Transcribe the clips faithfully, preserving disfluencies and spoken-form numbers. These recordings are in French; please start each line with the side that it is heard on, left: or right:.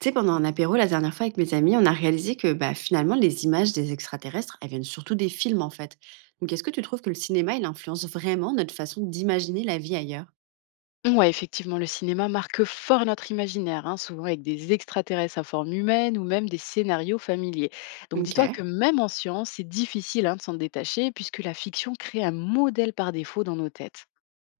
right: Tu sais, pendant un apéro la dernière fois avec mes amis, on a réalisé que bah, finalement, les images des extraterrestres, elles viennent surtout des films en fait. Donc, est-ce que tu trouves que le cinéma, il influence vraiment notre façon d'imaginer la vie ailleurs?
left: Ouais, effectivement, le cinéma marque fort notre imaginaire, hein, souvent avec des extraterrestres à forme humaine ou même des scénarios familiers. Donc dis-toi
right: Ok.
left: que même en science, c'est difficile, hein, de s'en détacher puisque la fiction crée un modèle par défaut dans nos têtes.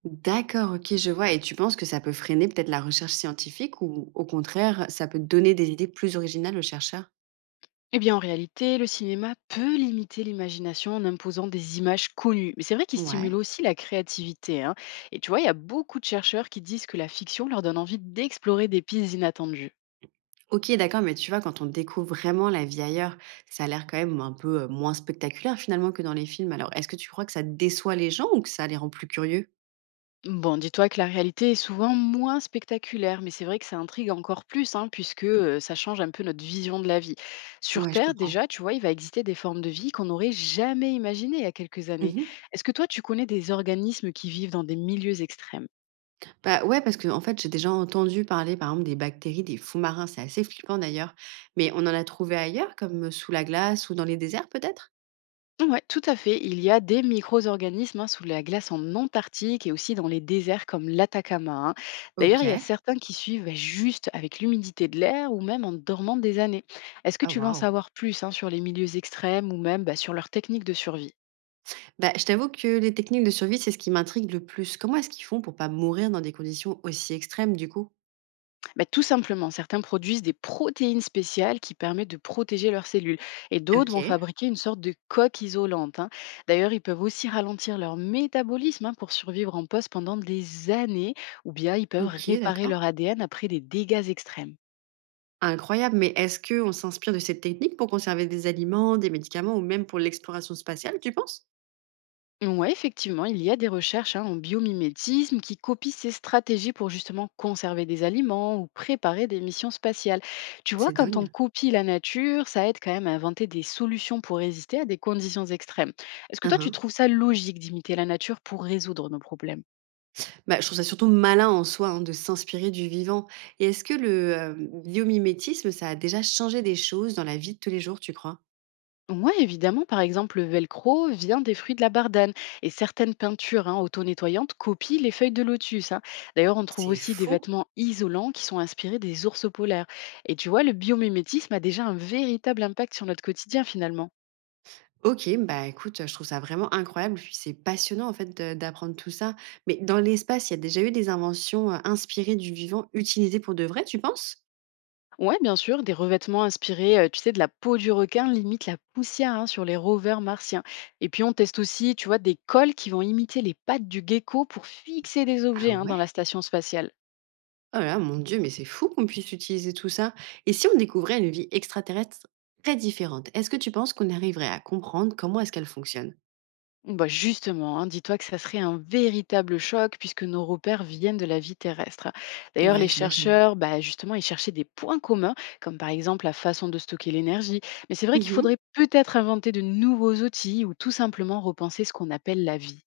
right: D'accord, ok, je vois. Et tu penses que ça peut freiner peut-être la recherche scientifique ou au contraire, ça peut donner des idées plus originales aux chercheurs?
left: Eh bien, en réalité, le cinéma peut limiter l'imagination en imposant des images connues. Mais c'est vrai qu'il stimule
right: Ouais.
left: aussi la créativité, hein. Et tu vois, il y a beaucoup de chercheurs qui disent que la fiction leur donne envie d'explorer des pistes inattendues.
right: Ok, d'accord, mais tu vois, quand on découvre vraiment la vie ailleurs, ça a l'air quand même un peu euh, moins spectaculaire finalement que dans les films. Alors, est-ce que tu crois que ça déçoit les gens ou que ça les rend plus curieux?
left: Bon, dis-toi que la réalité est souvent moins spectaculaire, mais c'est vrai que ça intrigue encore plus, hein, puisque euh, ça change un peu notre vision de la vie. Sur
right: Ouais, je
left: Terre,
right: comprends.
left: déjà, tu vois, il va exister des formes de vie qu'on n'aurait jamais imaginées il y a quelques années.
right: Mhm.
left: Est-ce que toi, tu connais des organismes qui vivent dans des milieux extrêmes?
right: Bah, ouais, parce que en fait, j'ai déjà entendu parler, par exemple, des bactéries des fonds marins. C'est assez flippant d'ailleurs. Mais on en a trouvé ailleurs, comme sous la glace ou dans les déserts peut-être?
left: Ouais, tout à fait. Il y a des micro-organismes, hein, sous la glace en Antarctique et aussi dans les déserts comme l'Atacama, hein.
right: Ok.
left: D'ailleurs, il y a certains qui suivent bah, juste avec l'humidité de l'air ou même en dormant des années. Est-ce que
right: Ah
left: tu veux en
right: waouh.
left: savoir plus, hein, sur les milieux extrêmes ou même bah, sur leurs techniques de survie?
right: Bah, je t'avoue que les techniques de survie, c'est ce qui m'intrigue le plus. Comment est-ce qu'ils font pour pas mourir dans des conditions aussi extrêmes du coup?
left: Bah, tout simplement, certains produisent des protéines spéciales qui permettent de protéger leurs cellules et d'autres vont
right: Ok.
left: fabriquer une sorte de coque isolante, hein. D'ailleurs, ils peuvent aussi ralentir leur métabolisme, hein, pour survivre en poste pendant des années ou bien ils peuvent
right: Ok,
left: réparer leur
right: d'accord.
left: A D N après des dégâts extrêmes.
right: Incroyable. Mais est-ce que on s'inspire de cette technique pour conserver des aliments, des médicaments ou même pour l'exploration spatiale, tu penses?
left: Oui, effectivement, il y a des recherches, hein, en biomimétisme qui copient ces stratégies pour justement conserver des aliments ou préparer des missions spatiales. Tu vois,
right: C'est
left: quand on
right: dingue.
left: copie la nature, ça aide quand même à inventer des solutions pour résister à des conditions extrêmes. Est-ce que toi, tu trouves ça logique d'imiter la nature pour résoudre nos problèmes?
right: Bah, je trouve ça surtout malin en soi, hein, de s'inspirer du vivant. Et est-ce que le, hem, biomimétisme, ça a déjà changé des choses dans la vie de tous les jours, tu crois?
left: Ouais, évidemment, par exemple, le velcro vient des fruits de la bardane et certaines peintures, hein, auto-nettoyantes copient les feuilles de lotus, hein. D'ailleurs, on trouve
right: C'est
left: aussi des
right: fou!
left: vêtements isolants qui sont inspirés des ours polaires. Et tu vois, le biomimétisme a déjà un véritable impact sur notre quotidien finalement.
right: OK, bah, écoute, je trouve ça vraiment incroyable, puis c'est passionnant, en fait, de d'apprendre tout ça. Mais dans l'espace, il y a déjà eu des inventions, heu, inspirées du vivant, utilisées pour de vrai, tu penses?
left: Ouais, bien sûr, des revêtements inspirés, euh, tu sais, de la peau du requin limite la poussière, hein, sur les rovers martiens. Et puis on teste aussi, tu vois, des cols qui vont imiter les pattes du gecko pour fixer des
right: Ah
left: objets, hein, dans
right: ouais?
left: la station spatiale.
right: Oh là mon Dieu, mais c'est fou qu'on puisse utiliser tout ça. Et si on découvrait une vie extraterrestre très différente, est-ce que tu penses qu'on arriverait à comprendre comment est-ce qu'elle fonctionne?
left: Bah justement, hein, dis-toi que ça serait un véritable choc puisque nos repères viennent de la vie terrestre. D'ailleurs,
right: Ouais,
left: les
right: j'imagine.
left: chercheurs, bah justement, ils cherchaient des points communs, comme par exemple la façon de stocker l'énergie. Mais c'est vrai qu'il
right: Mmh.
left: faudrait peut-être inventer de nouveaux outils ou tout simplement repenser ce qu'on appelle la vie.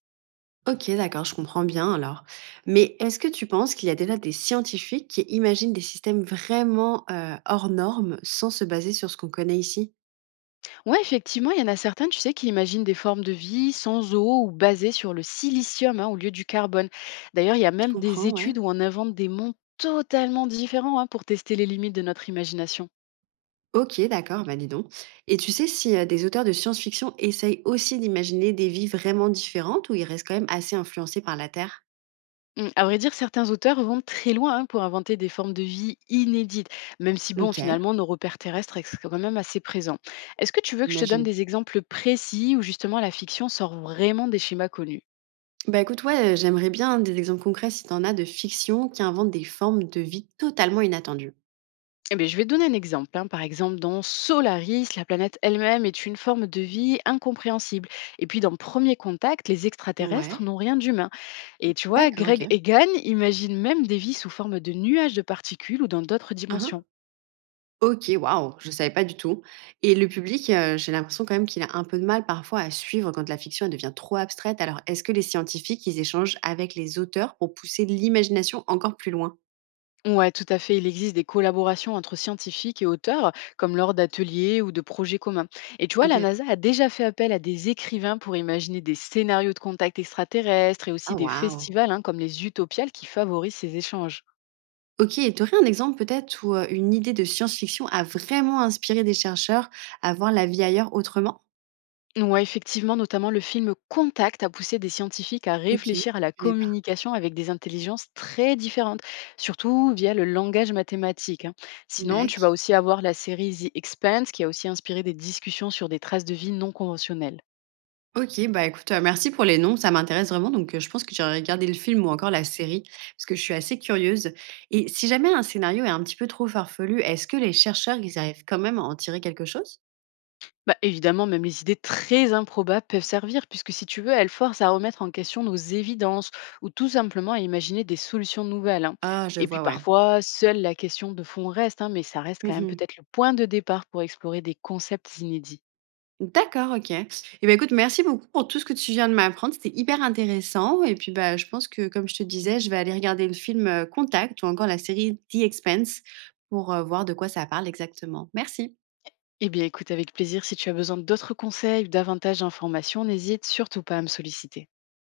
right: OK, d'accord, je comprends bien alors. Mais est-ce que tu penses qu'il y a déjà des scientifiques qui imaginent des systèmes vraiment, heu, hors normes sans se baser sur ce qu'on connaît ici?
left: Ouais, effectivement, il y en a certains, tu sais, qui imaginent des formes de vie sans eau ou basées sur le silicium, hein, au lieu du carbone. D'ailleurs, il y a
right: Je
left: même des
right: comprends, ouais.
left: études où on invente des mondes totalement différents, hein, pour tester les limites de notre imagination.
right: OK, d'accord, bah, dis donc. Et tu sais si, heu, des auteurs de science-fiction essayent aussi d'imaginer des vies vraiment différentes ou ils restent quand même assez influencés par la Terre?
left: Mmh, à vrai dire, certains auteurs vont très loin, hein, pour inventer des formes de vie inédites, même si, bon,
right: OK,
left: finalement, nos repères terrestres restent quand même assez présents. Est-ce que tu veux que je te donne
right: j'imagine.
left: des exemples précis où justement la fiction sort vraiment des schémas connus?
right: Bah, écoute, ouais, heu, j'aimerais bien des exemples concrets si t'en as de fiction qui inventent des formes de vie totalement inattendues.
left: Eh bien, je vais te donner un exemple, hein. Par exemple, dans Solaris, la planète elle-même est une forme de vie incompréhensible. Et puis, dans Premier Contact, les extraterrestres
right: Ouais,
left: n'ont rien d'humain. Et tu vois,
right: d'accord, OK.
left: Greg Egan imagine même des vies sous forme de nuages de particules ou dans d'autres
right: Mmh.
left: dimensions.
right: OK, waouh, je savais pas du tout et le public, heu, j'ai l'impression quand même qu'il a un peu de mal parfois à suivre quand la fiction, elle devient trop abstraite. Alors est-ce que les scientifiques, ils échangent avec les auteurs pour pousser l'imagination encore plus loin?
left: Ouais, tout à fait. Il existe des collaborations entre scientifiques et auteurs, comme lors d'ateliers ou de projets communs. Et tu vois, la
right: Intér
left: NASA a déjà fait appel à des écrivains pour imaginer des scénarios de contact extraterrestres et aussi
right: ah
left: des
right: waouh!
left: festivals, hein, comme les Utopiales qui favorisent ces échanges.
right: OK et tu aurais un exemple peut-être où, heu, une idée de science-fiction a vraiment inspiré des chercheurs à voir la vie ailleurs autrement?
left: Ouais, effectivement, notamment le film Contact a poussé des scientifiques à
right: OK, je
left: réfléchir à la
right: connais pas.
left: communication avec des intelligences très différentes, surtout via le langage mathématique, hein. Sinon, tu
right: D'acc
left: vas aussi avoir la série The Expanse qui a aussi inspiré des discussions sur des traces de vie non conventionnelles.
right: OK, bah, écoute, heu, merci pour les noms, ça m'intéresse vraiment donc heu, je pense que j'irai regarder le film ou encore la série parce que je suis assez curieuse et si jamais un scénario est un petit peu trop farfelu, est-ce que les chercheurs, ils arrivent quand même à en tirer quelque chose?
left: Bah, évidemment, même les idées très improbables peuvent servir, puisque si tu veux, elles forcent à remettre en question nos évidences ou tout simplement à imaginer des solutions nouvelles, hein.
right: Ah, je
left: Et puis
right: vois, ouais.
left: parfois, seule la question de fond reste, hein, mais ça reste quand même
right: Mmh.
left: peut-être le point de départ pour explorer des concepts inédits.
right: D'accord, OK et ben écoute, merci beaucoup pour tout ce que tu viens de m'apprendre, c'était hyper intéressant et puis, bah, je pense que comme je te disais, je vais aller regarder le film, heu, Contact ou encore la série The Expanse pour, heu, voir de quoi ça parle exactement. Merci.
left: Eh bien écoute, avec plaisir, si tu as besoin d'autres conseils ou davantage d'informations, n'hésite surtout pas à me solliciter.